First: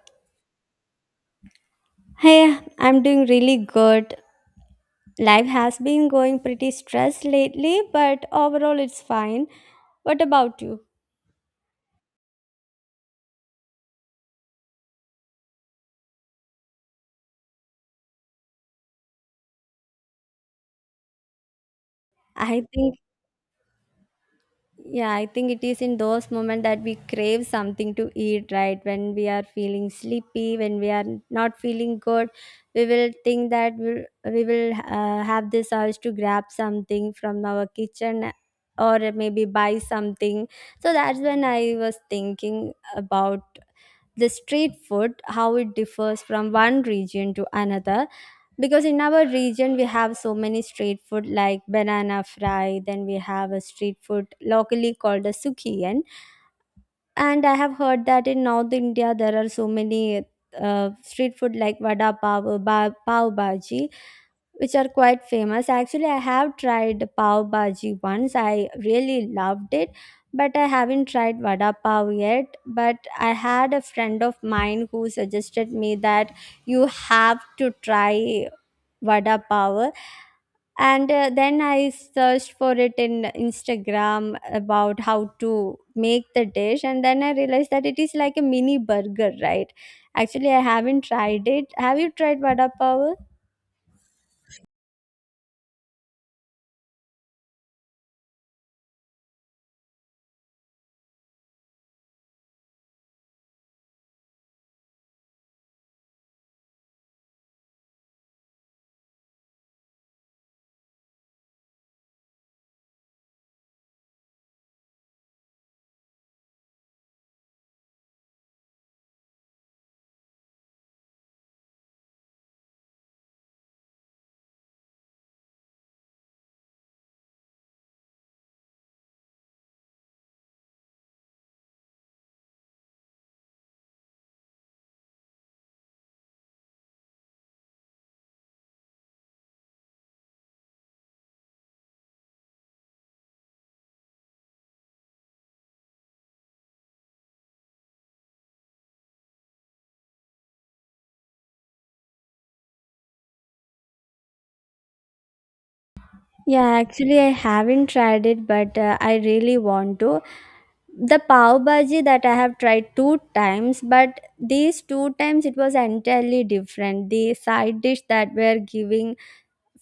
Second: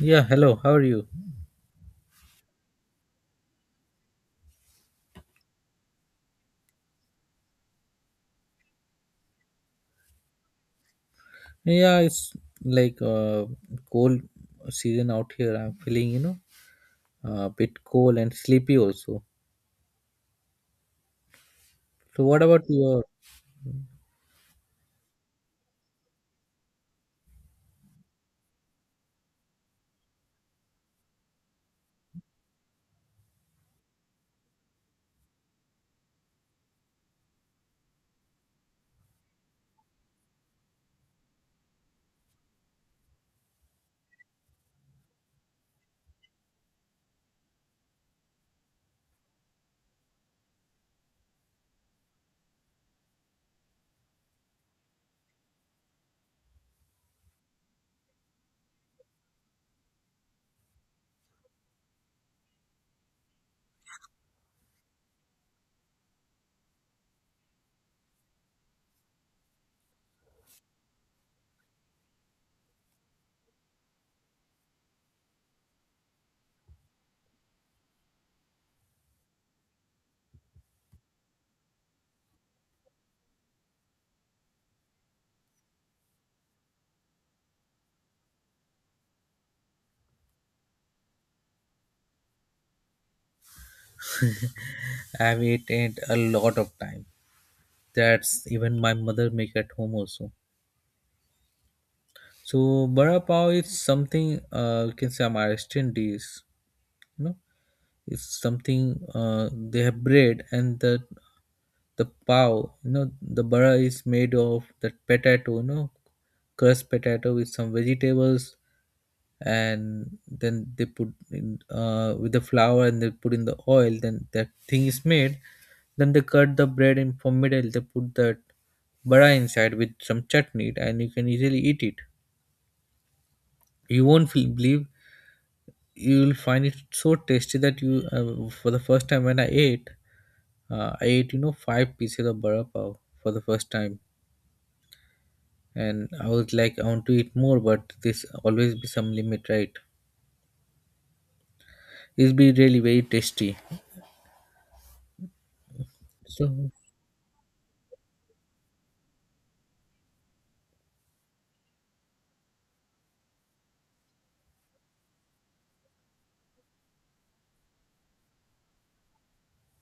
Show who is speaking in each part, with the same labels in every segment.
Speaker 1: Yeah, hello. How are you?
Speaker 2: Hey, I'm doing really good. Life has been going pretty stressed lately, but overall it's fine. What about you?
Speaker 1: Yeah, it's like cold season out here. I'm feeling, a bit cold and sleepy also. So what
Speaker 2: I
Speaker 1: about
Speaker 2: think
Speaker 1: your
Speaker 2: Yeah, I think it is in those moments that we crave something to eat, right? When we are feeling sleepy, when we are not feeling good, we will think that we will have this urge to grab something from our kitchen or maybe buy something. So that's when I was thinking about the street food, how it differs from one region to another, because in our region we have so many street food like banana fry, then we have a street food locally called a sukiyan, and I have heard that in North India there are so many street food like vada pav, pav bhaji, which are quite famous. Actually, I have tried pav bhaji once. I really loved it, but I haven't tried vada pav yet. But I had a friend of mine who suggested me that you have to try vada pav, and then I searched for it in Instagram about how to make the dish, and then I realized that it is like a mini burger, right? Actually, I haven't tried it. Have you tried vada pav?
Speaker 1: I've eaten a lot of time. That's even my mother make at home also. So vada pav is something you can say I'm Maharashtrian dish, you know. It's something they have bread and the pav, you know, the bara is made of that potato, you know, crushed potato with some vegetables, and then they put in with the flour and they put in the oil, then that thing is made. Then they cut the bread in from middle, they put that bara inside with some chutney and you can easily eat it. You won't feel, believe you will find it so tasty that you for the first time when I ate I ate, you know, five pieces of bara pav for the first time, and I was like, I want to eat more, but this always be some limit, right? It's be really very tasty. So
Speaker 2: Yeah, actually, I haven't tried it, but I really want to. The pav bhaji that I have tried two times, but these two times it was entirely different. The side dish that were giving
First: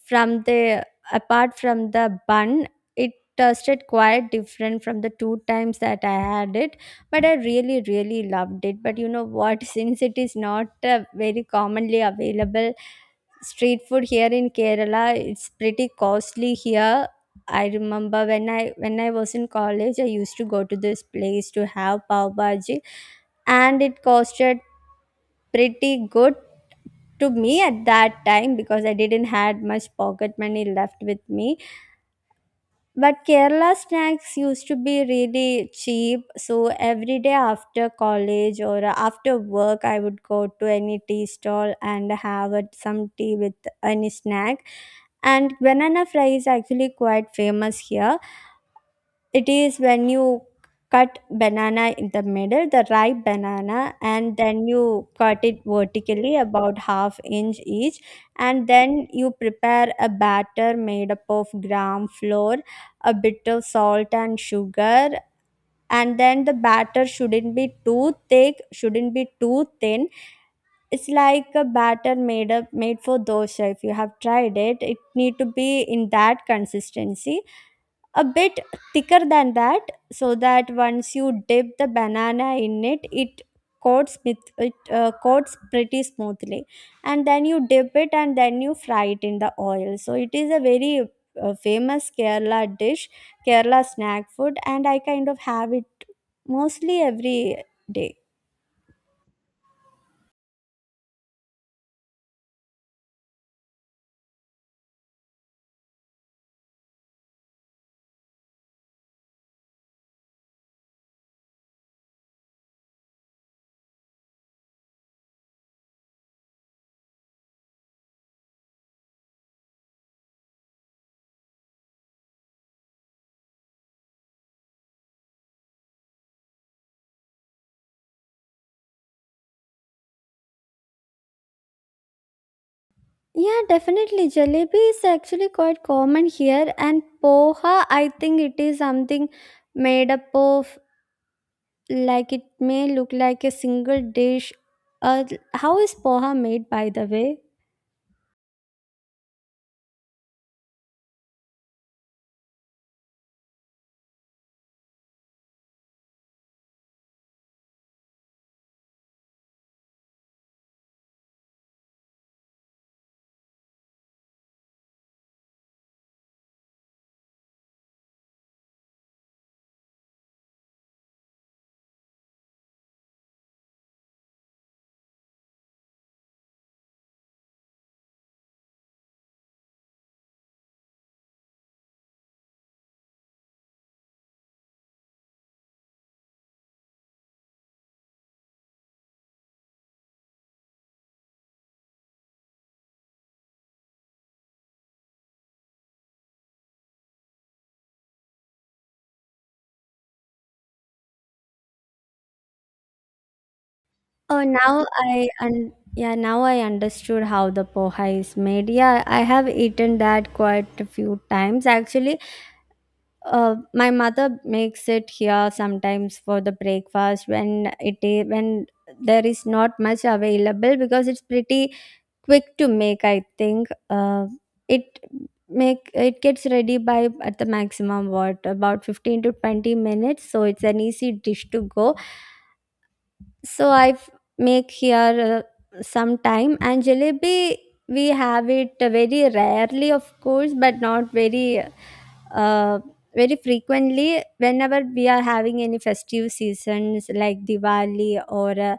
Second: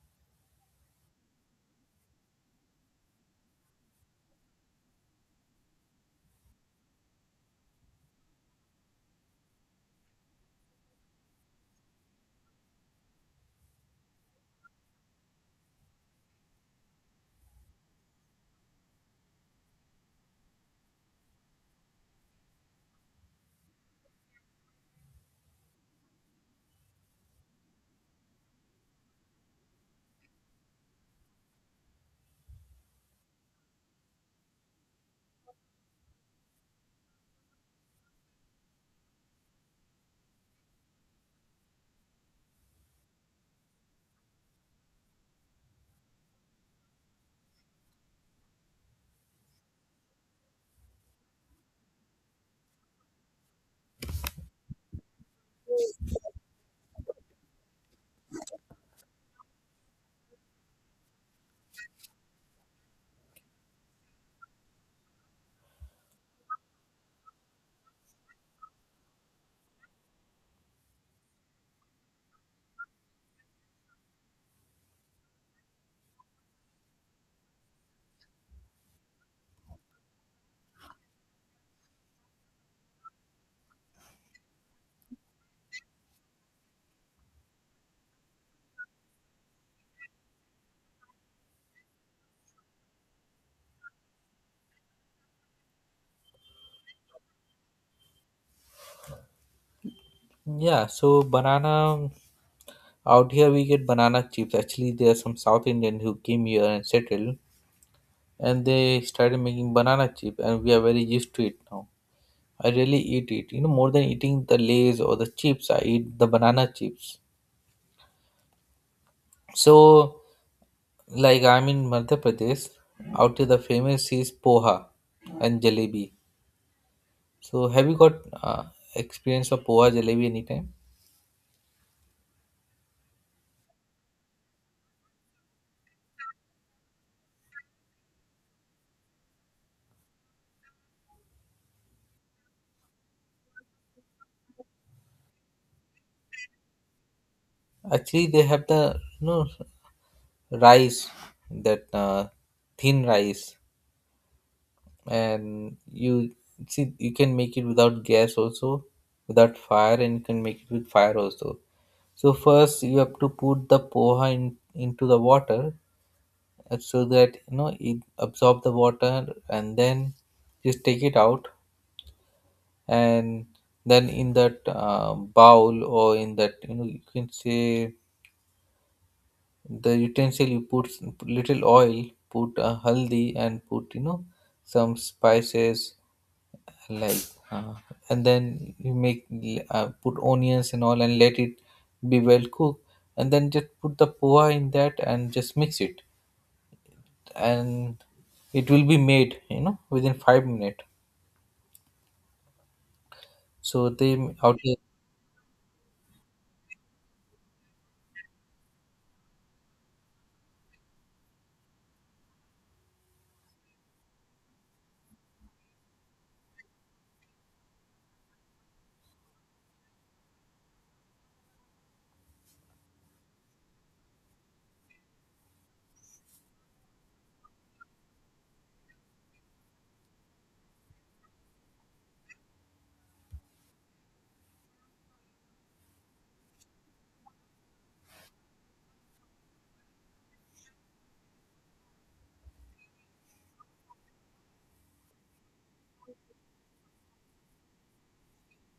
Speaker 2: from the, apart from the bun, it tasted quite different from the two times that I had it. But I really, really loved it. But you know what? Since it is not very commonly available street food here in Kerala, it's pretty costly here. I remember when I was in college, I used to go to this place to have pav bhaji, and it costed pretty good to me at that time because I didn't had much pocket money left with me, but Kerala snacks used to be really cheap. So every day after college or after work, I would go to any tea stall and have some tea with any snack. And banana fry is actually quite famous here. It is when you cut banana in the middle, the ripe banana, and then you cut it vertically about half inch each, and then you prepare a batter made up of gram flour, a bit of salt and sugar, and then the batter shouldn't be too thick, shouldn't be too thin. It's like a batter made for dosha. If you have tried it, it need to be in that consistency, a bit thicker than that, so that once you dip the banana in it coats with it, coats pretty smoothly, and then you dip it and then you fry it in the oil. So it is a very famous Kerala dish, Kerala snack food, and I kind of have it mostly every day.
Speaker 1: yeah, so banana out here we get banana chips. Actually, there are some South Indian who came here and settled, and they started making banana chip, and we are very used to it now. I really eat it. You know, more than eating the lays or the chips, I eat the banana chips. So like I'm in Madhya Pradesh, out here the famous is poha and jalebi. So have you got uh, experience of poha jalebi anytime?
Speaker 2: Yeah, definitely. Jalebi is actually quite common here, and poha, I think it is something made up of, like, it may look like a single dish. Uh, how is poha made, by the way?
Speaker 1: Actually, they have the, you know, rice, that thin rice, and you see you can make it without gas also, without fire, and you can make it with fire also. So first you have to put the poha in into the water so that you know it absorb the water and then just take it out, and then in that bowl or in that, you know, you can say the utensil, you put put little oil, put haldi and put, you know, some spices like uh, and then you make put onions and all and let it be well cooked, and then just put the poha in that and just mix it, and it will be made, you know, within 5 minutes. So they
Speaker 2: Oh,
Speaker 1: out here
Speaker 2: now yeah, now I understood how the poha is made. Yeah, I have eaten that quite a few times actually. My mother makes it here sometimes for the breakfast when it is, when there is not much available because it's pretty quick to make. I think it it gets ready by at the maximum what, about 15 to 20 minutes, so it's an easy dish to go. So I make here some time, and jalebi we have it very rarely, of course, but not uh, very frequently. Whenever we are having any festive seasons like Diwali or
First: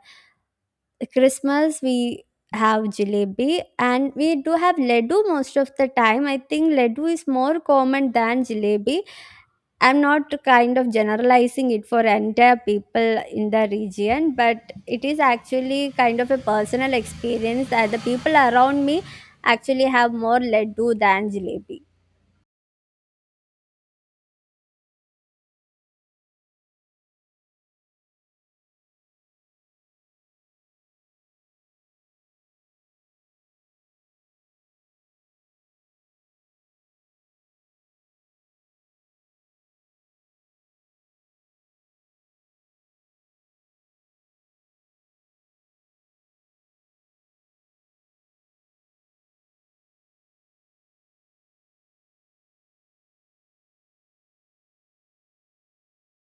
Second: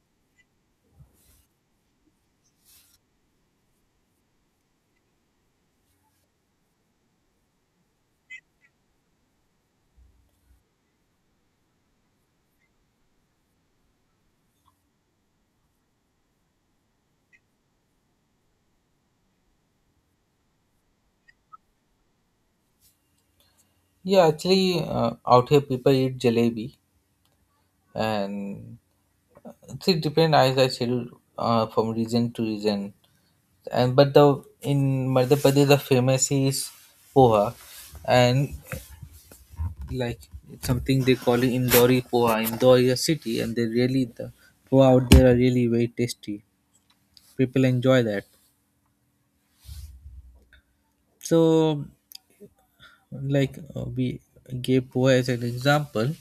Speaker 2: Christmas, we have jalebi, and we do have laddu most of the time. I think laddu is more common than jalebi. I'm not kind of generalizing it for entire people in the region, but it is actually kind of a personal experience that the people around me actually have more laddu than jalebi.
Speaker 1: yeah actually out here people eat jalebi, and it's- it depend, as I said, from region to region. And but the in Madhya Pradesh the famous is poha, and like it's something they call it indori poha. Indore is a city and they really the poha out there are really very tasty, people enjoy that. So we gave poa as an example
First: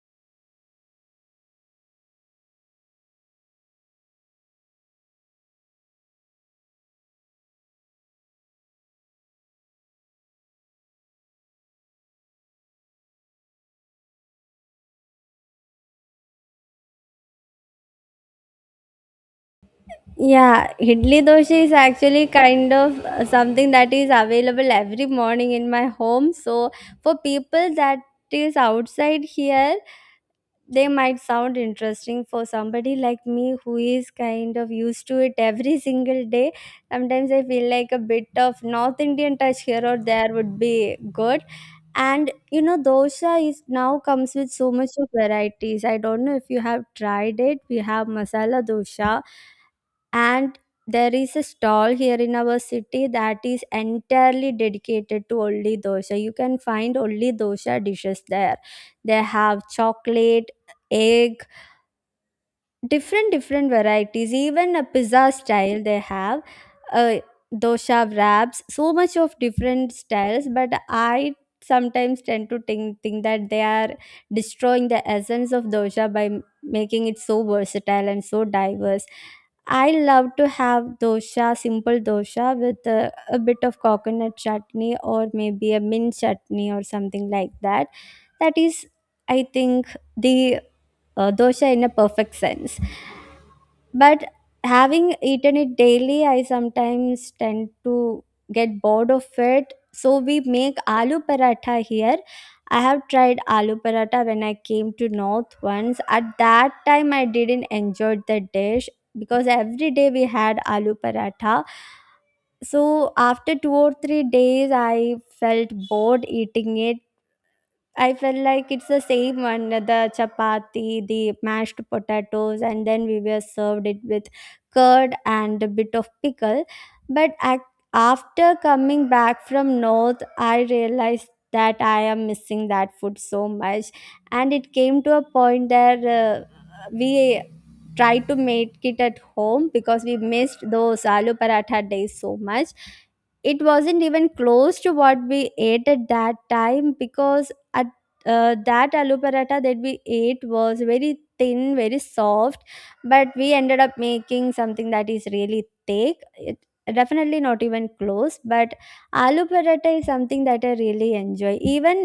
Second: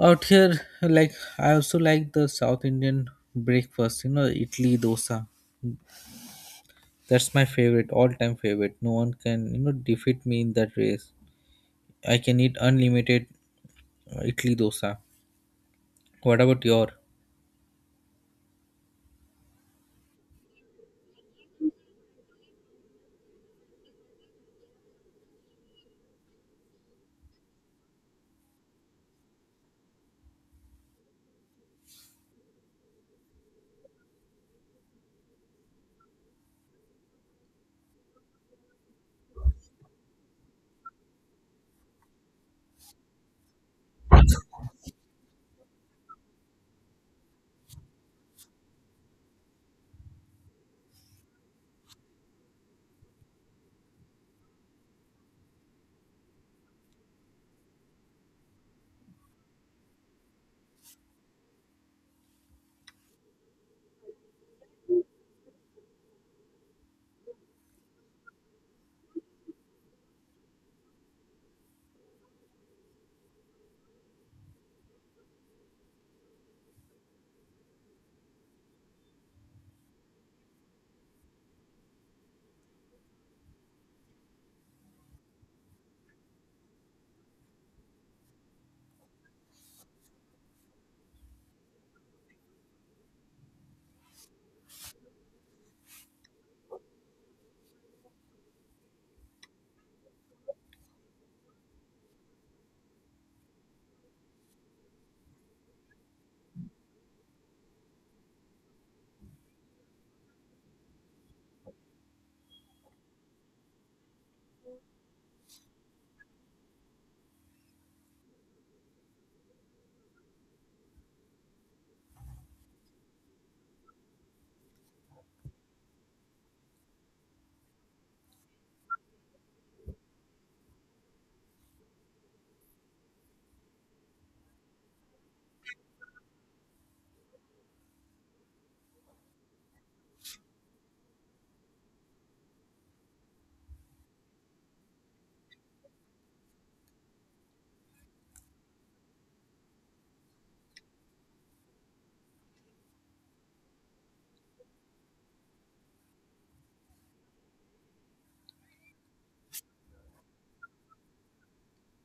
Speaker 1: out here. Like I also like the South Indian breakfast, you know, idli dosa. That's my favorite, all time favorite, no one can, you know, defeat me in that race. I can eat unlimited idli dosa. What about your
Speaker 2: Yeah, idli dosa is actually kind of something that is available every morning in my home. So for people that is outside here, they might sound interesting. For somebody like me who is kind of used to it every single day, sometimes I feel like a bit of North Indian touch here or there would be good. And you know, dosa is now comes with so much of varieties. I don't know if you have tried it. We have masala dosa, and there is a stall here in our city that is entirely dedicated to only dosha. You can find only dosha dishes there. They have chocolate, egg, different different varieties, even a pizza style they have, uh, dosha wraps, so much of different styles. But I sometimes tend to think that they are destroying the essence of dosha by making it so versatile and so diverse. I love to have dosha, simple dosha with a bit of coconut chutney or maybe a mint chutney or something like that. That is, I think, the dosha in a perfect sense. But having eaten it daily, I sometimes tend to get bored of it. So we make aloo paratha here. I have tried aloo paratha when I came to North once. At that time, I didn't enjoy the dish because every day we had aloo paratha. So after 2 or 3 days, I felt bored eating it. I felt like it's the same one, the chapati, the mashed potatoes, and then we were served it with curd and a bit of pickle. But ac after coming back from North, I realized that I am missing that food so much. And it came to a point there we tried to make it at home because we missed those aloo paratha days so much. It wasn't even close to what we ate at that time because that aloo paratha that we ate was very thin, very soft, but we ended up making something that is really thick. It, definitely not even close, but aloo paratha is something that I really enjoy. Even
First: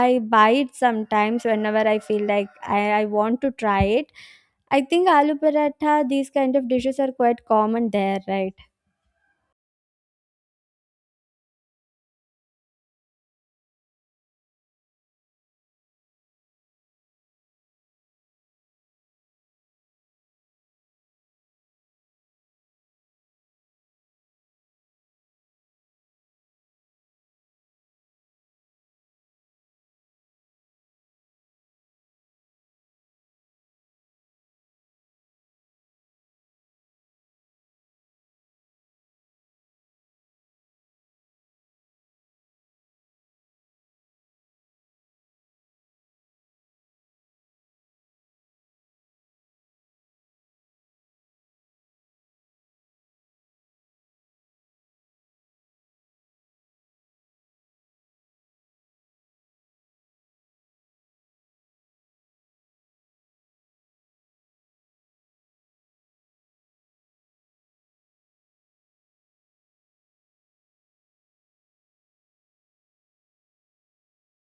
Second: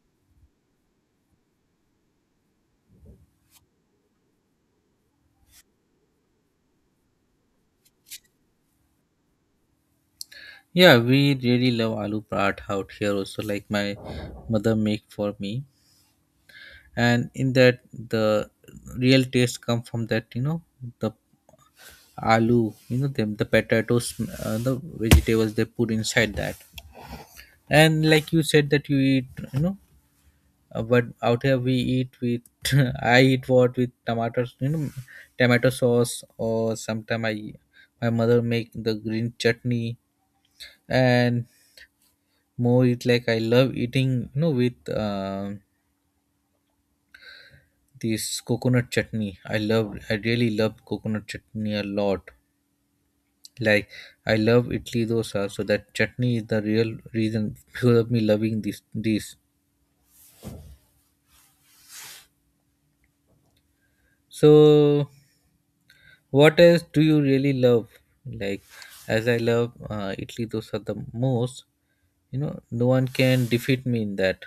Speaker 2: I buy it sometimes whenever I feel like I want to try it. I think aloo paratha, these kind of dishes are quite common there, right?
Speaker 1: yeah, we really love aloo paratha out here also. Like my mother make for me, and in that the real taste come from that, you know, the aloo, you know them, the potatoes, the vegetables they put inside that. And like you said that you eat, you know, but out here we eat with I eat what with tomatoes, you know, tomato sauce, or sometimes I my mother make the green chutney, and more it like I love eating, you know, with this coconut chutney. I love, I really love coconut chutney a lot. Like I love Italy dosa, so that chutney is the real reason because of me loving this. So what else do you really love? Like as I love Italy dosa the most, you know, no one can defeat me in that.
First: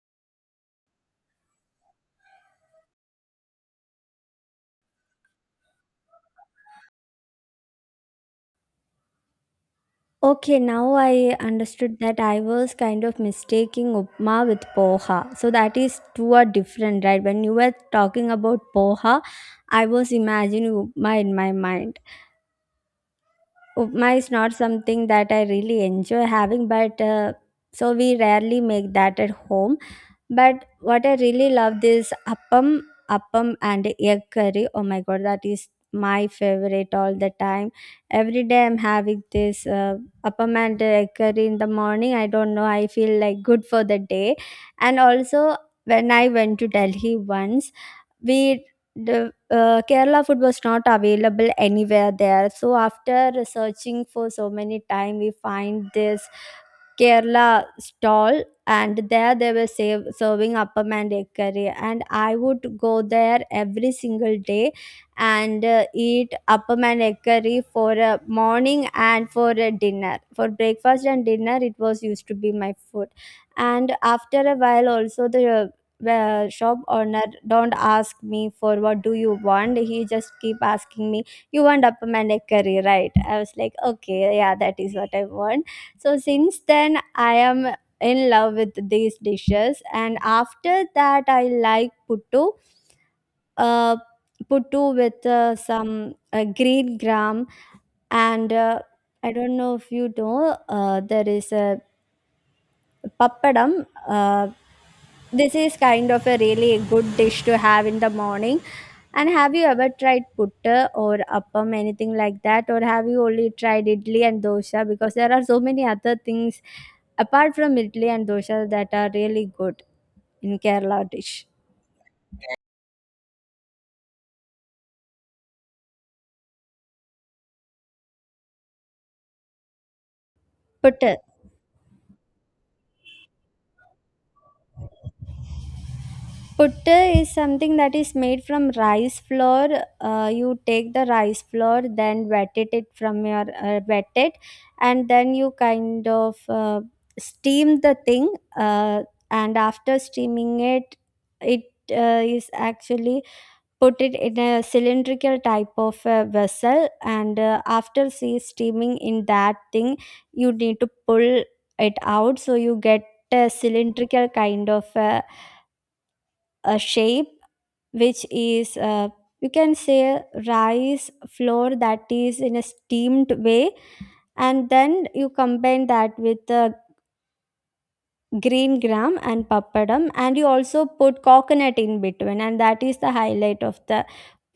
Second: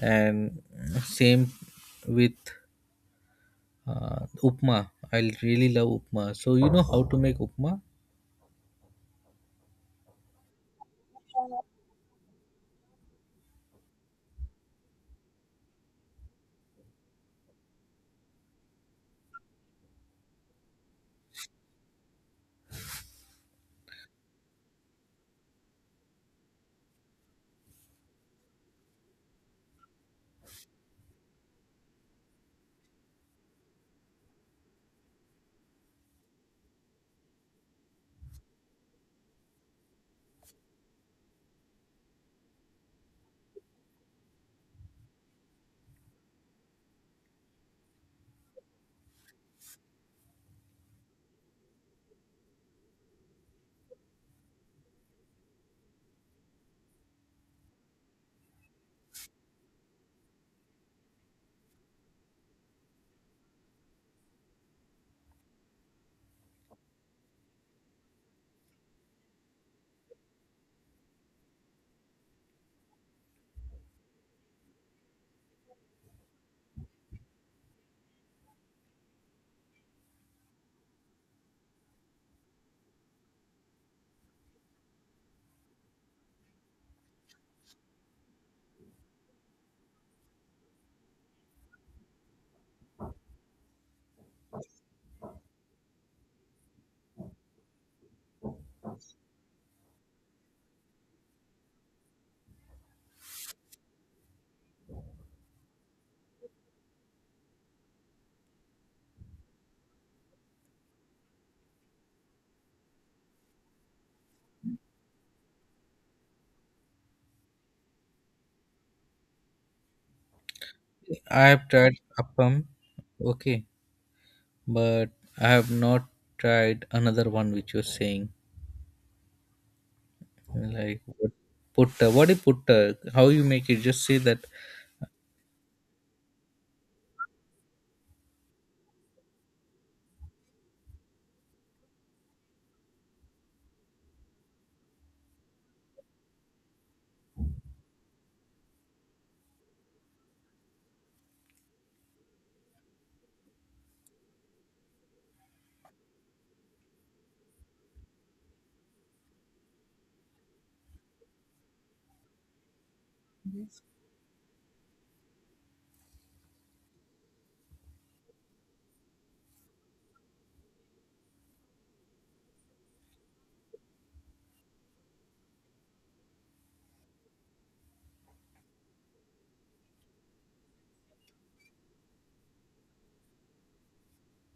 Speaker 1: And same with upma. I really love upma. So you know how to make upma?
Speaker 2: Okay, now I understood that I was kind of mistaking upma with poha. So that is, two are different, right? When you were talking about poha, I was imagining upma in my mind. Upma is not something that I really enjoy having, but so we rarely make that at home. But what I really love is appam, appam and egg curry. Oh my god, that is my favorite all the time. Every day I'm having this appam and egg curry in the morning. I don't know, I feel like good for the day. And also, when I went to Delhi once, we, Kerala food was not available anywhere there. So after searching for so many time, we find this Kerala stall, and there they were save, serving appam and egg curry. And I would go there every single day and eat appam and egg curry for a morning and for a dinner. For breakfast and dinner, it was used to be my food. And after a while, also the shop owner don't ask me for what do you want. He just keep asking me, you want upper curry, right? I was like, okay, yeah, that is what I want. So since then, I am in love with these dishes. And after that, I like uh puttu with some green gram, and I don't know if you know, there is a Pappadam, this is kind of a really good dish to have in the morning. And have you ever tried putta or appam, anything like that? Or have you only tried idli and dosa? Because there are so many other things apart from idli and dosa that are really good in Kerala
Speaker 1: I
Speaker 2: dish.
Speaker 1: have tried appam, okay, but I have not tried another one which you're saying. Like
Speaker 2: Putta.
Speaker 1: what put what if put how you make it, just say that.
Speaker 2: Putta is something that is made from rice flour. You take the rice flour, then wet it, it from your wet it, and then you kind of steam the thing. And after steaming it, it is actually put it in a cylindrical type of a vessel. And after see steaming in that thing, you need to pull it out, so you get a cylindrical kind of a shape which is, you can say, rice flour that is in a steamed way. And then you combine that with the green gram and papadam, and you also put coconut in between, and that is the highlight of the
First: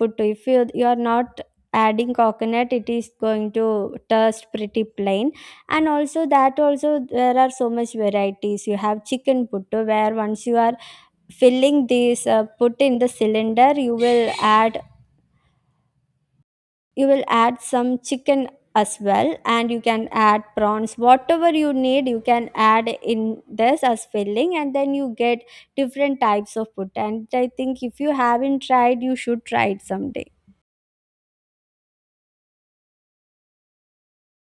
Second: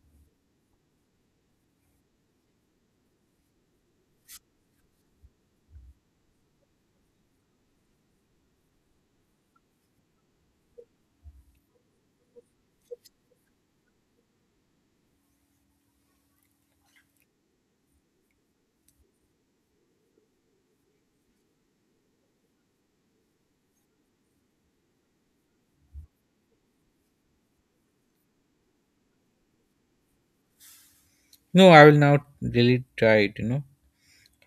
Speaker 2: puttu. If you are not adding coconut, it is going to taste pretty plain. And also, that also there are so much varieties. You have chicken puttu, where once you are filling this, put in the cylinder, add you will add some chicken as well. And you can add prawns, whatever you need, you can add in this as filling, and then you get different types of food. And I think if you haven't tried, you should try it someday.
Speaker 1: No, I will now really try it, you know.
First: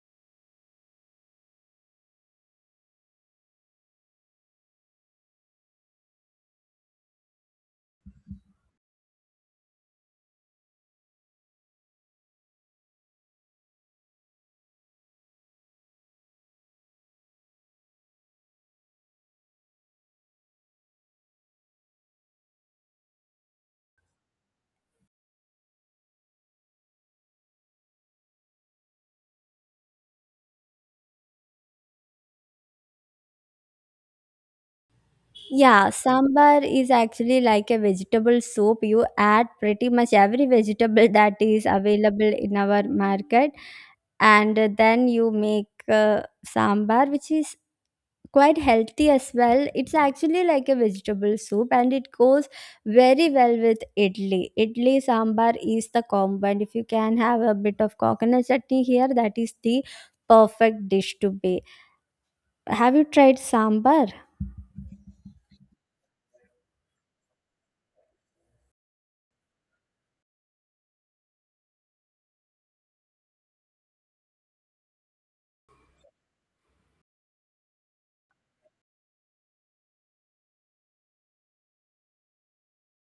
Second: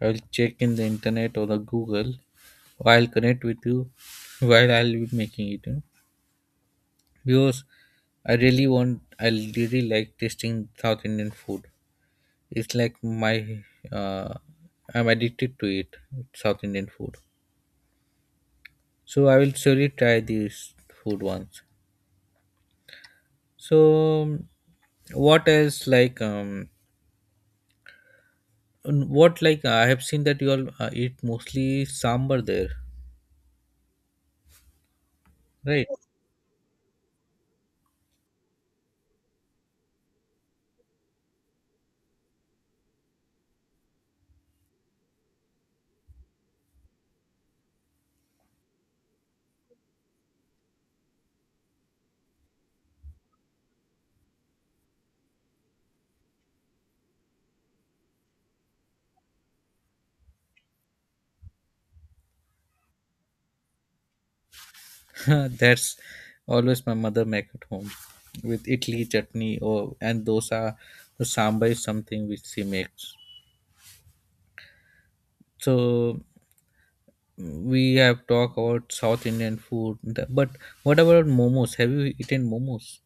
Speaker 1: I will check in the internet or the google, I'll connect with you while I'll be making it, you know, because I really want, I really like tasting South Indian food. It's like my uh I'm addicted to it, South Indian food. So I will surely try this food once. So what else, and what like I have seen that you all eat mostly sambar there, right?
Speaker 2: Yeah, sambar is actually like a vegetable soup. You add pretty much every vegetable that is available in our market, and then you make, uh, sambar, which is quite healthy as well. It's actually like a vegetable soup, and it goes very well with idli. Idli sambar is the combo, and if you can have a bit of coconut chutney here, that is the perfect dish to be. Have you tried sambar?
Speaker 1: That's always my mother make at home with idli chutney or and dosa. The sambar is something which she makes. So we have talked about South Indian food, but what about momos? Have you eaten momos?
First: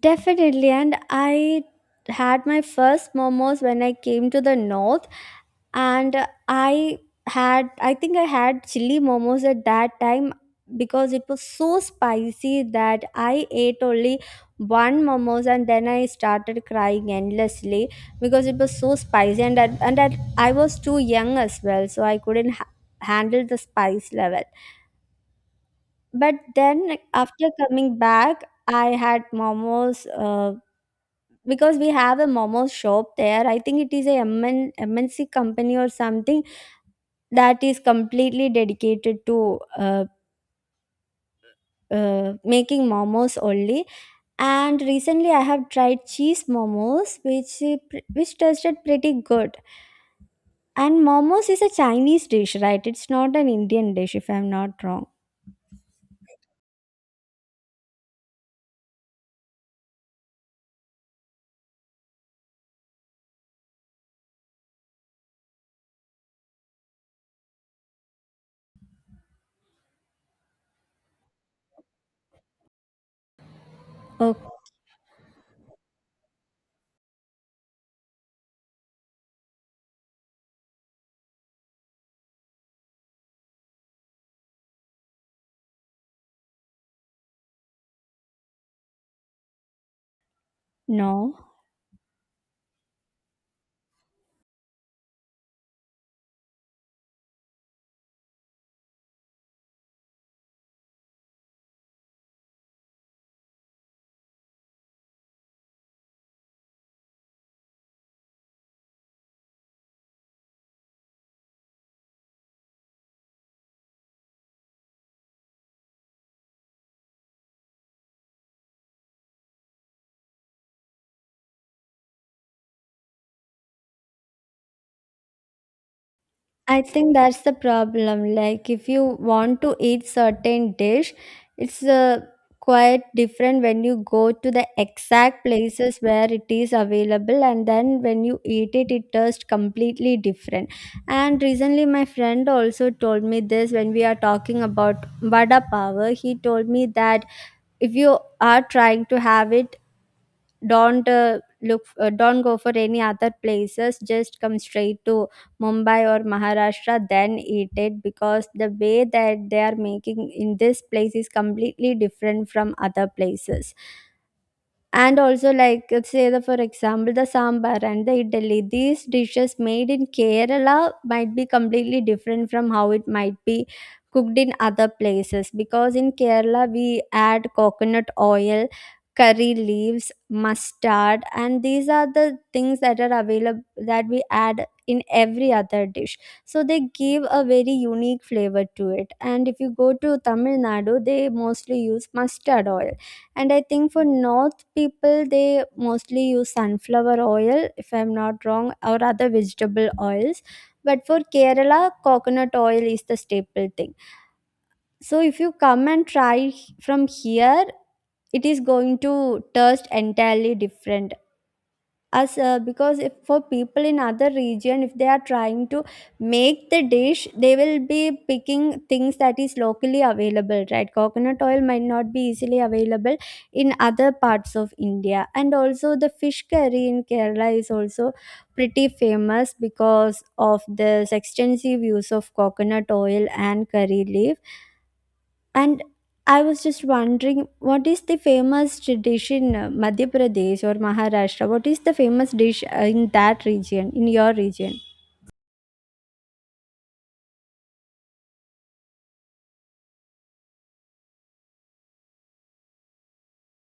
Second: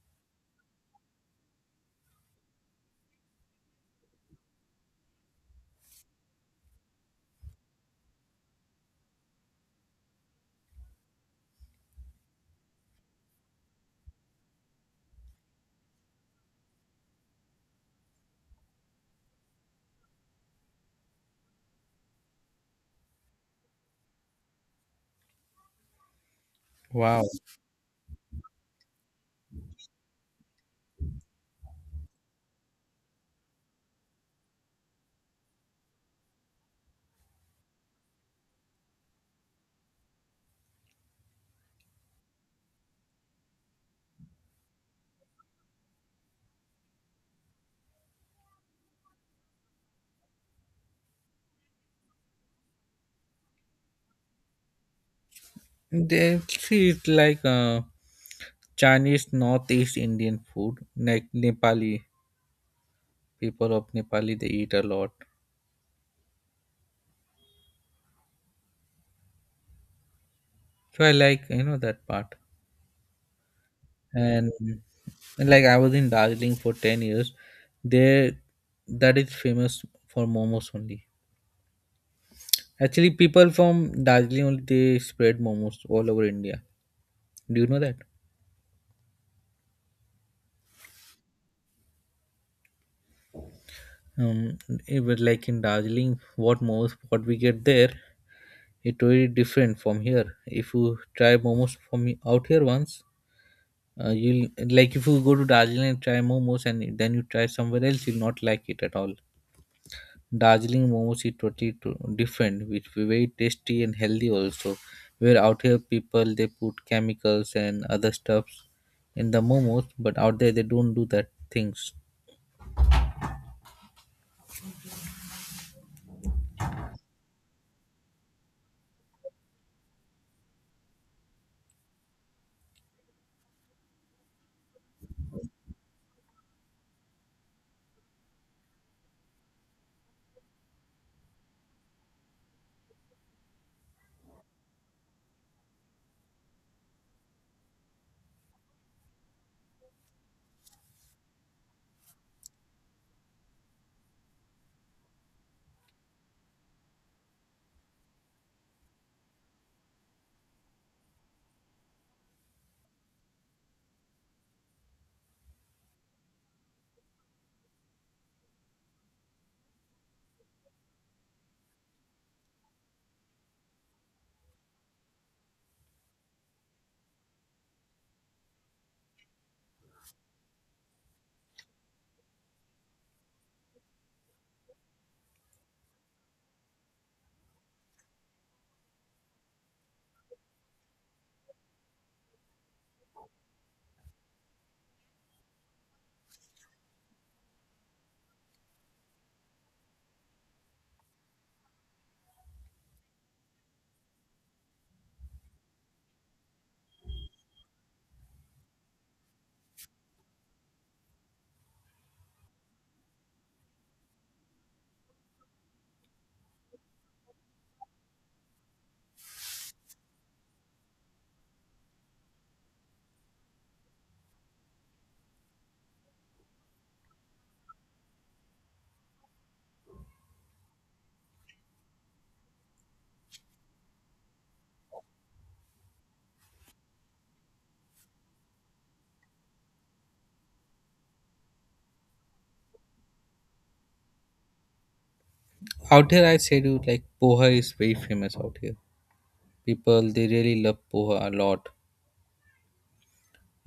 Speaker 2: Definitely, and I had my first momos when I came to the north. And I had I think I had chili momos at that time, because it was so spicy that I ate only one momos, and then I started crying endlessly because it was so spicy. And that I was too young as well, so I couldn't handle the spice level. But then, like,
Speaker 1: Wow,
Speaker 2: after coming back, I had momos, because we have a momos shop there. I think it is a MNMNC company or something that is completely dedicated to making momos only. And recently I have tried cheese momos, which which tasted pretty good. And momos is a Chinese dish, right? It's not an Indian dish, if I'm not wrong.
Speaker 1: they see it's like Chinese Northeast Indian food, like Nepali, people of Nepali they eat a lot. So I like, you know, that part, and
Speaker 2: Oh
Speaker 1: like I was in Darjeeling for 10 years. There, that is famous for momos only. Actually, people from Darjeeling only they spread momos all over India. Do you know that?
Speaker 2: no.
Speaker 1: Um, it was like in Darjeeling, what momos what we get there, it very different from here. If you try momos out here once, you'll like if you go to Darjeeling and try momos, and then you try somewhere else, you'll not like it at all. Darjeeling momos is totally different, which be very tasty and healthy also. Where out here people they put chemicals and other stuffs in the momos, but out there they don't do that things.
Speaker 2: I think that's the problem. Like, if you want to eat certain dish, it's quite different when you go to the exact places where it is available, and then when you eat it, it tastes completely different. And recently, my friend also told me this when we are talking about vada power. He told me that if you are trying to have it, don't go for any other places. Just come straight to Mumbai or Maharashtra then eat it, because the way that they are making in this place is completely different from other places. And also, like, let's say the for example, the sambar and the idli, these dishes made in Kerala might be completely different from how it might be cooked in other places, because in Kerala we add coconut oil, curry leaves, mustard, and these are the things that are available that we add in every other dish. So they give a very unique flavor to it. And if you go to Tamil Nadu, they mostly use mustard oil. And I think for North people, they mostly use sunflower oil, if I'm not wrong, or other vegetable oils. But for Kerala, coconut oil is the staple thing. So if you come and try from here, it is going to taste entirely different, as, because if for people in other region, if they are trying to make the dish, they will be picking things that is locally available, right? Coconut oil might not be easily available in other parts of India. And also, the fish curry in Kerala is also pretty famous because of this extensive use of coconut oil and curry leaf. And I was just wondering, what is the famous dish in Madhya Pradesh or Maharashtra? What is the famous dish in that region, in your region?
Speaker 1: Out here I said you like poha is very famous out here. People they really love poha a lot.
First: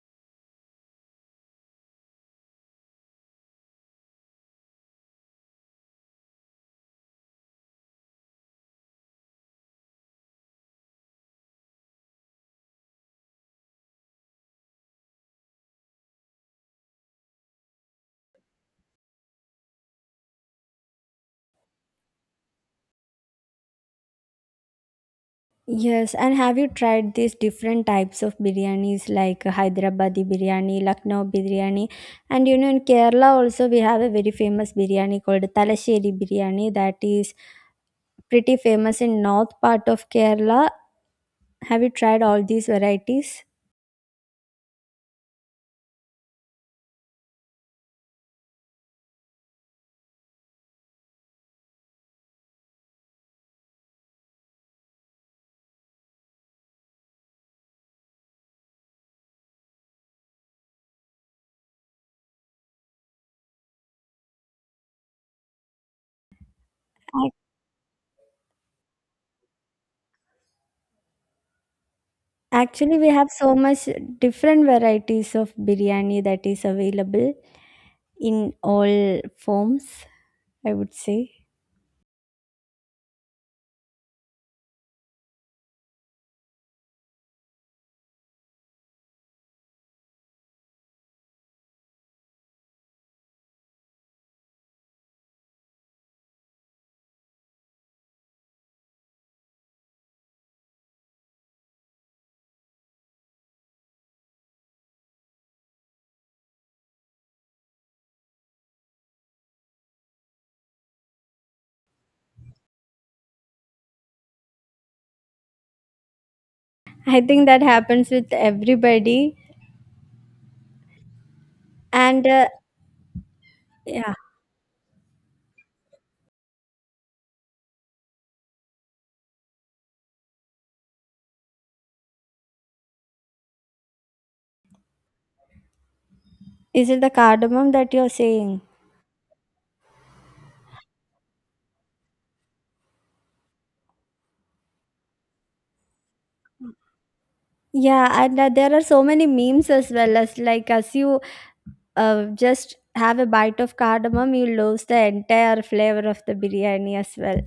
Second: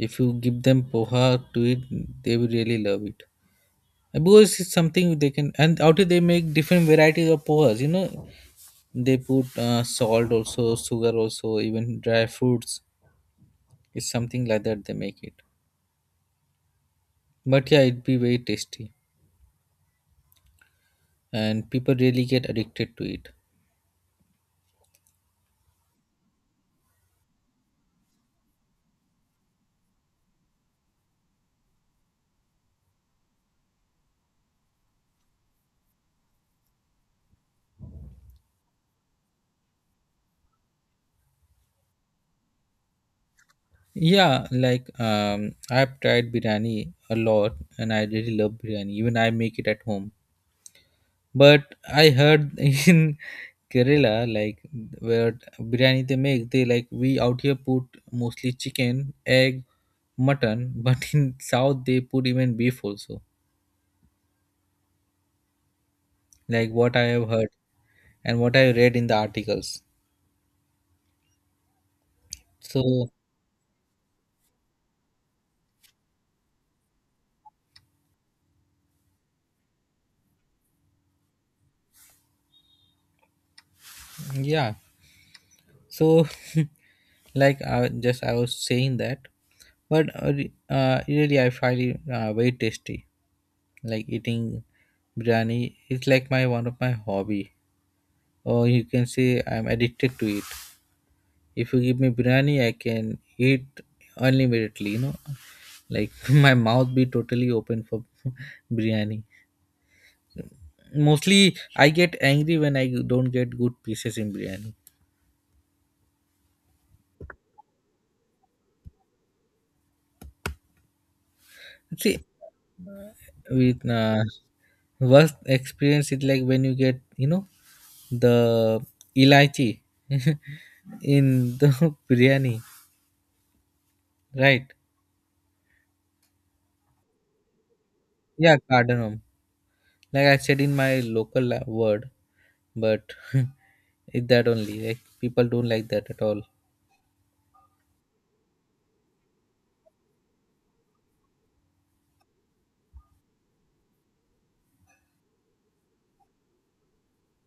Speaker 1: If you give them poha to eat, they will really love it. And because it's something they can, and out here they make different varieties of pohas. You know, they put salt also, sugar also, even dry fruits. It's something like that they make it. But yeah, it'd be very tasty, and people really get addicted to it.
Speaker 2: Yes, and have you tried these different types of biryanis, like Hyderabadi biryani, Lucknow biryani? And you know, in Kerala also we have a very famous biryani called Talasheri biryani, that is pretty famous in north part of Kerala. Have you tried all these varieties?
Speaker 1: Yeah, I've tried biryani a lot, and I really love biryani. Even I make it at home. But I heard in Kerala, like where biryani they make, they like we out here put mostly chicken, egg, mutton, but in South they put even beef also. Like what I have heard and what I read in the articles.
Speaker 2: Actually, we
Speaker 1: So
Speaker 2: have so much different varieties of biryani that is available in all forms, I would say.
Speaker 1: yeah, so like I was saying that, but really I find it very tasty. Like eating biryani, it's like my one of my hobby, or you can say I'm addicted to it. If you give me biryani, I can eat unlimitedly. You know, like my mouth be totally open for biryani. Mostly, I get angry when I don't get good pieces in biryani.
Speaker 2: I think that happens with everybody.
Speaker 1: See
Speaker 2: And
Speaker 1: with
Speaker 2: yeah,
Speaker 1: worst experience is like when you get, you know, the elaichi in the biryani, right?
Speaker 2: is it the cardamom that you're
Speaker 1: Yeah,
Speaker 2: saying?
Speaker 1: cardamom, like I said in my local word, but it that only, like people don't like that at all.
Speaker 2: Yeah, and there are so many memes as well, as like as you just have a bite of cardamom, you lose the entire flavor of the biryani as well.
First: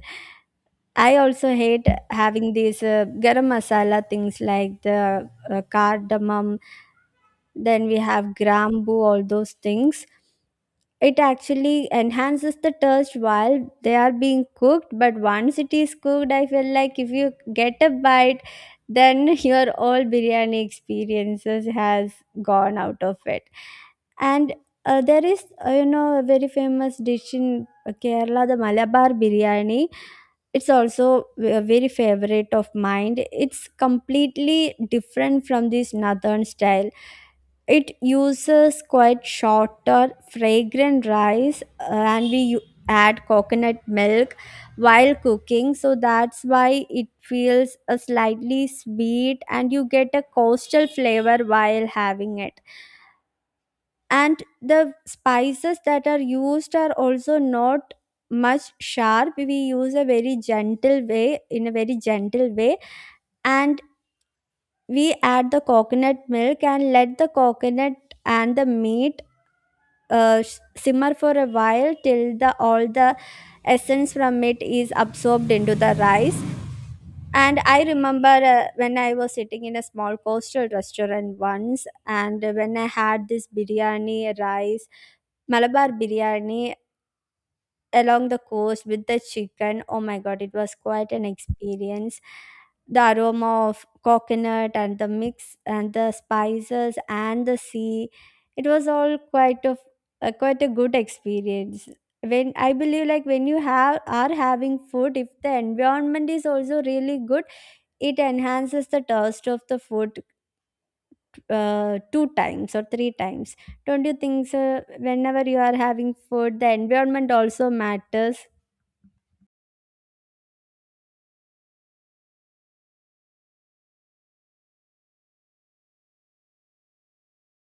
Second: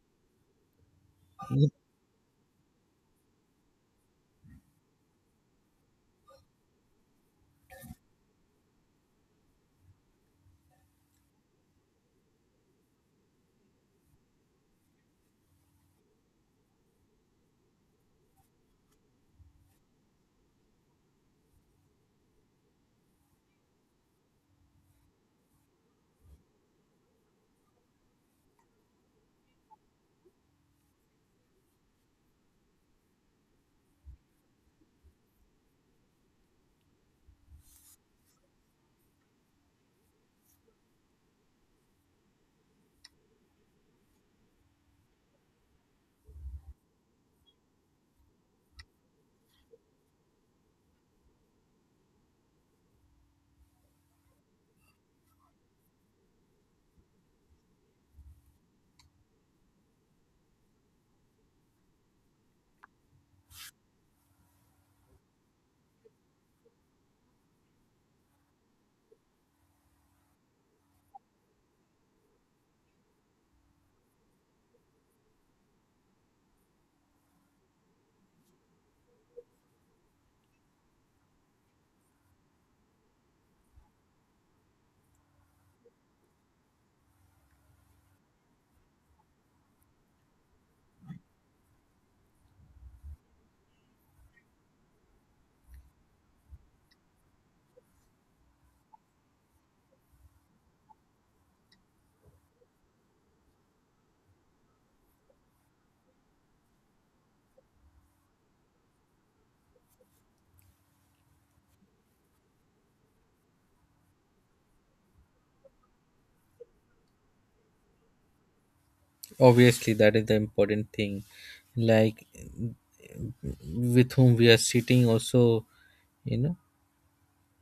Speaker 2: I also hate having these garam masala things, like the cardamom, then we have grambu, all those things. It actually enhances the taste while they are being cooked, but once it is cooked, I feel like if you get a bite, then your all biryani experiences has gone out of it. And there is, you know, a very famous dish in Kerala, the Malabar biryani. It's also a very favorite of mine. It's completely different from this northern style. It uses quite shorter, fragrant rice, and we add coconut milk while cooking. So that's why it feels a slightly sweet, and you get a coastal flavor while having it. And the spices that are used are also not much sharp. We use a very gentle way, In a very gentle way, and we add the coconut milk and let the coconut and the meat simmer for a while till the all the essence from it is absorbed into the rice. And I remember when I was sitting in a small coastal restaurant once and when I had this biryani rice, Malabar biryani, along the coast with the chicken. Oh my god, it was quite an experience. The aroma of coconut and the mix and the spices and the sea. It was all quite of A quite a good experience. When I believe, like, when you have are having food, if the environment is also really good, it enhances the taste of the food two times or three times. Don't you think so? Whenever you are having food, the environment also matters.
Speaker 1: Obviously that is the important thing, like with whom we are sitting also, you know,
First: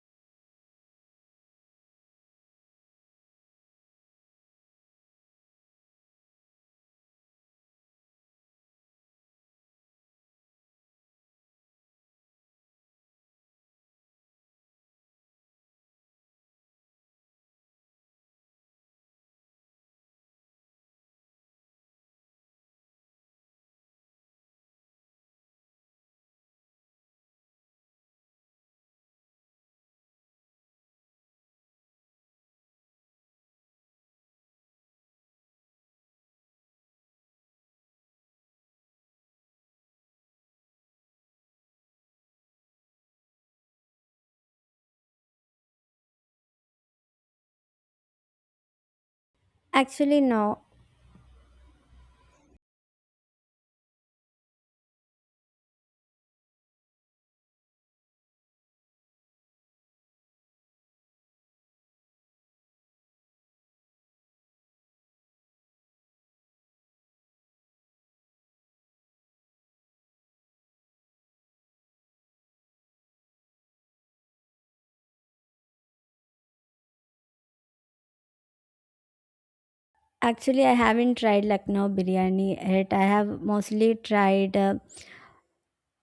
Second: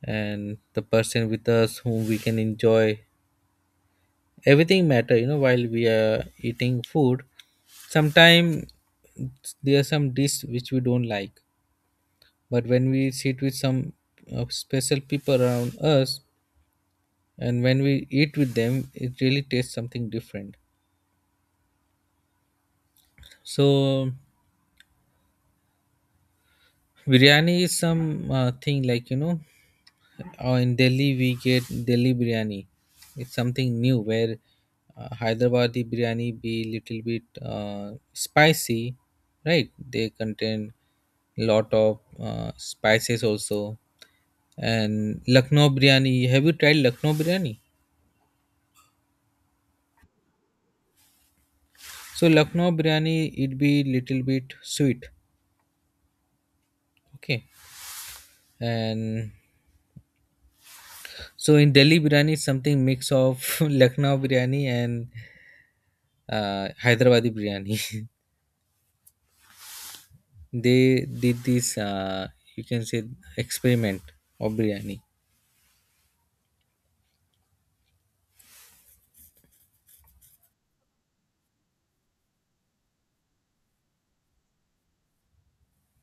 Speaker 1: and the person with us whom we can enjoy, everything matter, you know, while we are eating food. Sometimes there are some dish which we don't like, but when we sit with some special people around us, and when we eat with them it really tastes something different. So biryani is some thing like, you know, or in Delhi, we get Delhi biryani. It's something new where Hyderabadi biryani be little bit spicy, right? They contain lot of spices also. And Lucknow biryani, have you tried Lucknow biryani?
Speaker 2: Actually, no.
Speaker 1: So Lucknow biryani, it be little bit sweet, okay? And so in Delhi biryani, is something mix of Lucknow biryani and Hyderabadi biryani. They did this you can say experiment of biryani.
Speaker 2: Actually, I haven't tried Lucknow biryani yet. I have mostly tried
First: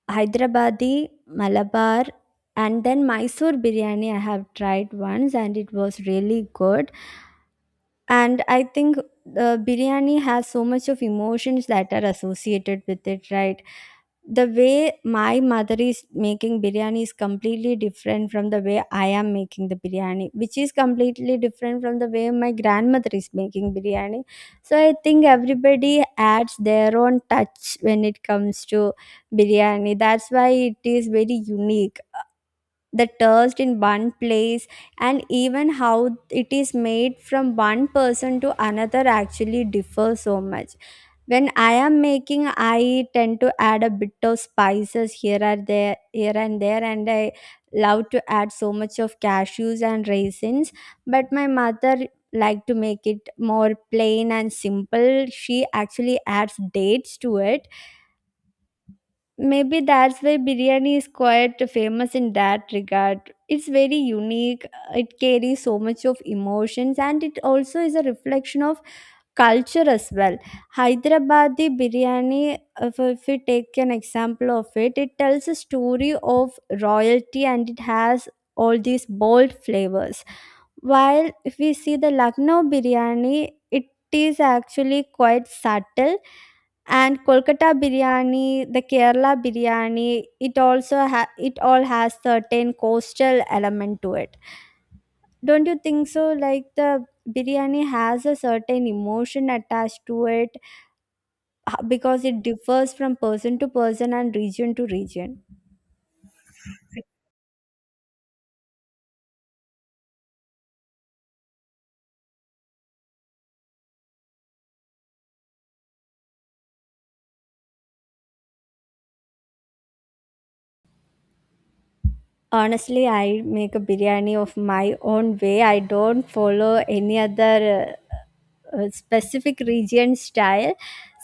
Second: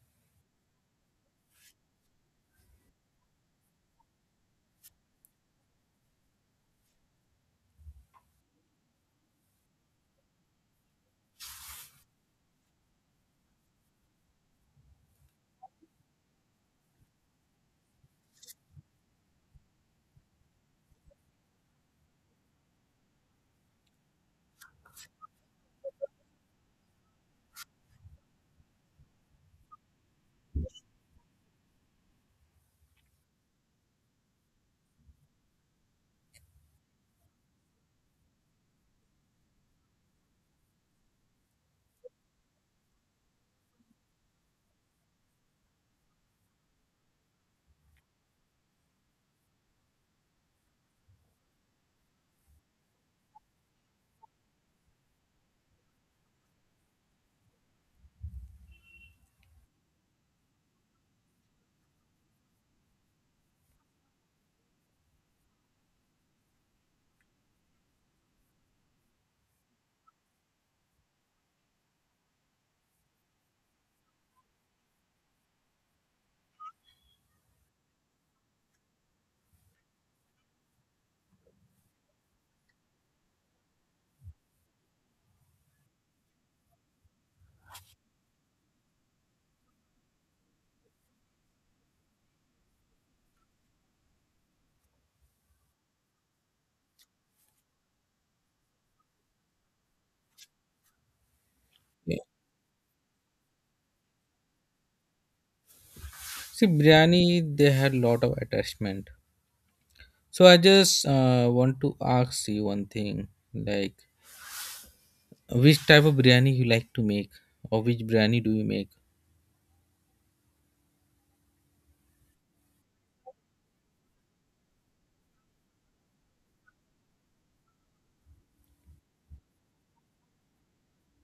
Speaker 2: Hyderabadi, Malabar, and then Mysore biryani. I have tried once, and it was really good. And I think the biryani has so much of emotions that are associated with it, right? The way my mother is making biryani is completely different from the way I am making the biryani, which is completely different from the way my grandmother is making biryani. So I think everybody adds their own touch when it comes to biryani. That's why it is very unique. The taste in one place, and even how it is made from one person to another, actually differs so much. When I am making, I tend to add a bit of spices here or there, here and there, and I love to add so much of cashews and raisins. But my mother liked to make it more plain and simple. She actually adds dates to it. Maybe that's why biryani is quite famous in that regard. It's very unique. It carries so much of emotions, and it also is a reflection of culture as well. Hyderabadi biryani, if we take an example of it, it tells a story of royalty, and it has all these bold flavors. While if we see the Lucknow biryani, it is actually quite subtle. And kolkata biryani, the kerala biryani, it also it all has certain coastal element to it. Don't you think so? Like, the biryani has a certain emotion attached to it,
Speaker 1: Yeah,
Speaker 2: because it differs from person to person and region to region.
Speaker 1: see biryani they had lot of attachment. So I just want to ask you one thing, like which type of biryani you like to make, or which biryani do you make.
Speaker 2: Honestly, I make a biryani of my own way. I don't follow any other specific region style.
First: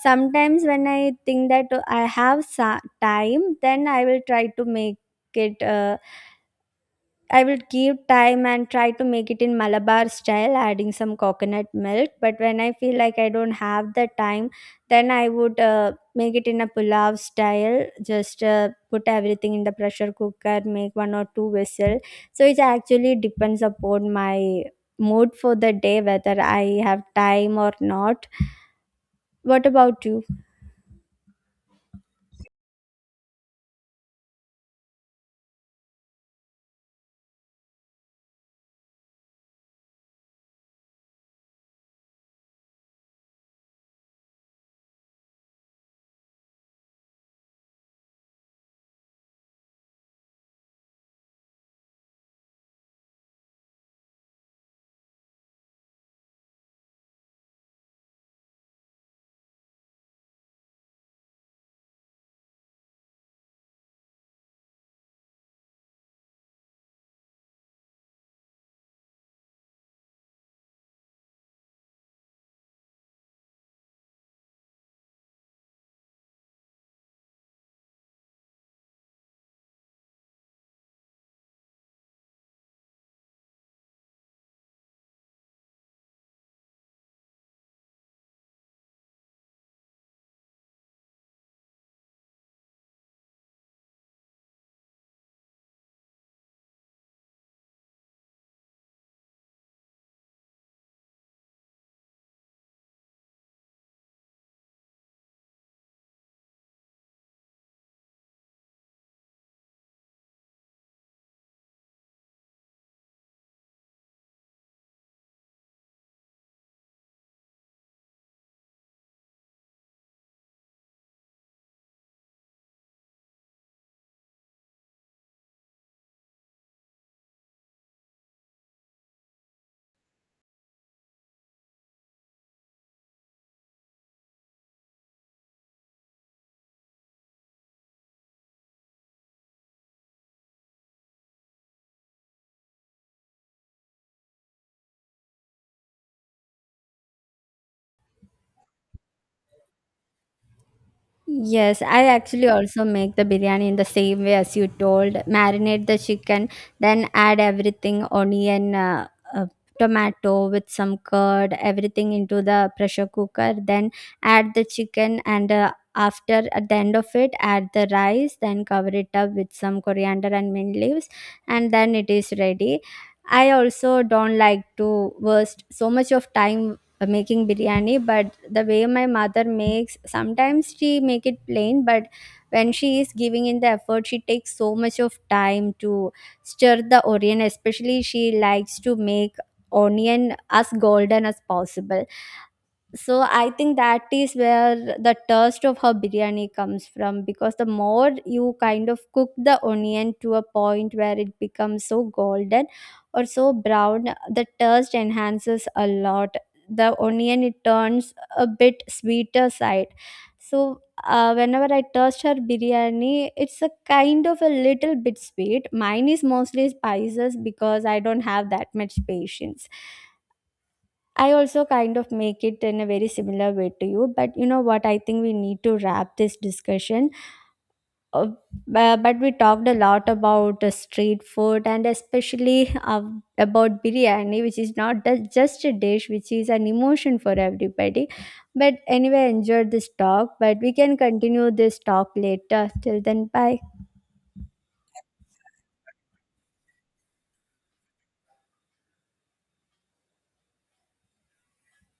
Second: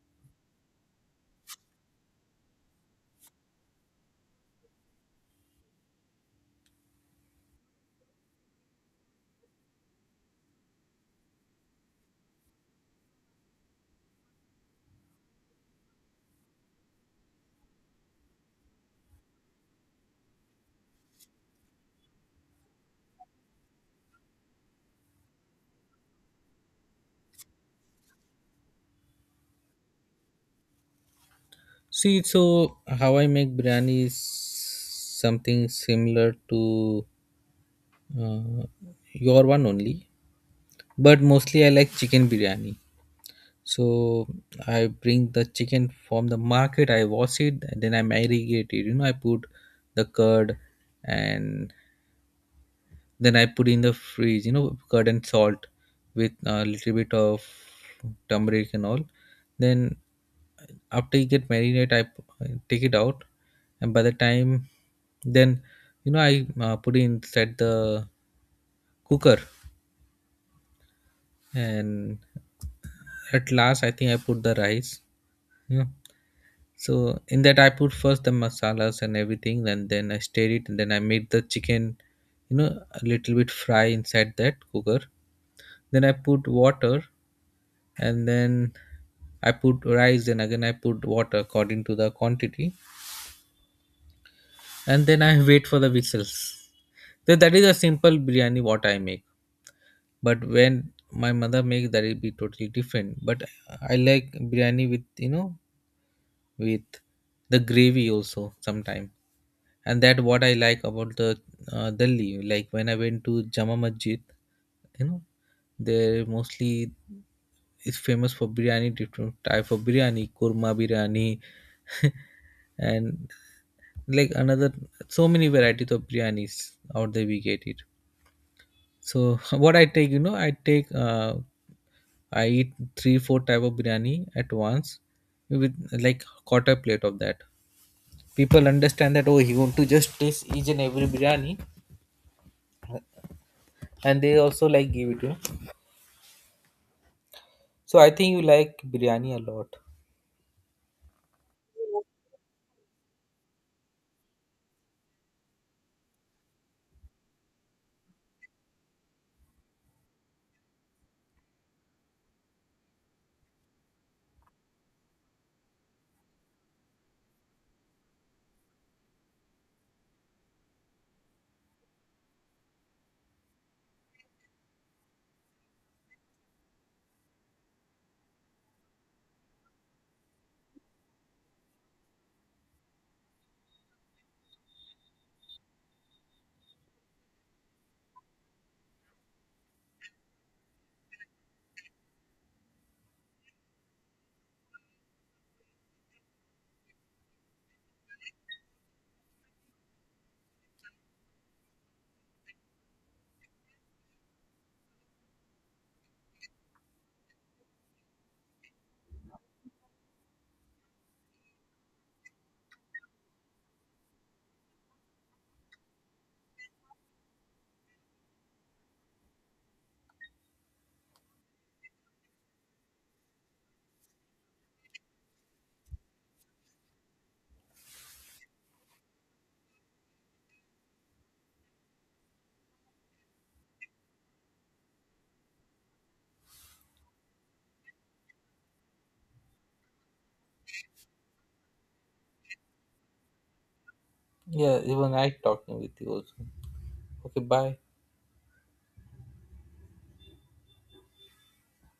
Speaker 2: Sometimes when I think that I have time, then I will try to make it. I will give time and try to make it in Malabar style, adding some coconut milk. But when I feel like I don't have the time, then I would make it in a pulao style. Just put everything in the pressure cooker, make one or two whistle. So it actually depends upon my mood for the day whether I have time or not. What about you?
Speaker 1: See so how I make biryani is something similar to uh, your one only, but mostly I like chicken biryani. So I bring the chicken from the market, I wash it, and then I marinate it. You know, I put the curd, and then I put in the freeze, you know, curd and salt with a little bit of turmeric and all. Then after you get marinate, I take it out, and by the time, then, you know, I put it inside the cooker, and at last, I think I put the rice. Yeah. So in that I put first the masalas and everything and then I stir it and then I made the chicken, you know, a little bit fry inside that cooker. Then I put water, and then I put rice and again I put water according to the quantity, and then I wait for the whistles. So that is a simple biryani what I make. But when my mother makes that it be totally different. But I like biryani with, you know, with the gravy also sometimes. And that what I like about the delhi, like when I went to Jama Masjid, you know, they mostly is famous for biryani, different type of biryani, kurma biryani, and like another so many varieties of biryanis out there we get it. So what I take, you know, I take I eat 3 or 4 type of biryani at once with like quarter plate of that. People understand that, oh, he want to just taste each and every biryani, and they also like give it to you. So I think you like biryani a lot.
Speaker 2: Yes, I actually also make the biryani in the same way as you told. Marinate the chicken, then add everything, onion, uh, tomato, with some curd, everything into the pressure cooker. Then add the chicken, and after at the end of it, add the rice, then cover it up with some coriander and mint leaves, and then it is ready. I also don't like to waste so much of time making biryani. But the way my mother makes, sometimes she make it plain, but when she is giving in the effort, she takes so much of time to stir the onion. Especially, she likes to make onion as golden as possible. So I think that is where the taste of her biryani comes from, because the more you kind of cook the onion to a point where it becomes so golden or so brown, the taste enhances a lot. The onion it turns a bit sweeter side. So whenever I taste her biryani, it's a kind of a little bit sweet. Mine is mostly spices because I don't have that much patience. I also kind of make it in a very similar way to you. But you know what? I think we need to wrap this discussion. Uh, but we talked a lot about street food, and especially about biryani, which is not the- just a dish, which is an emotion for everybody. But anyway, I enjoyed this talk, but we can continue this talk later. Till then, bye.
Speaker 1: Yeah, even I talking with you also. Okay, bye.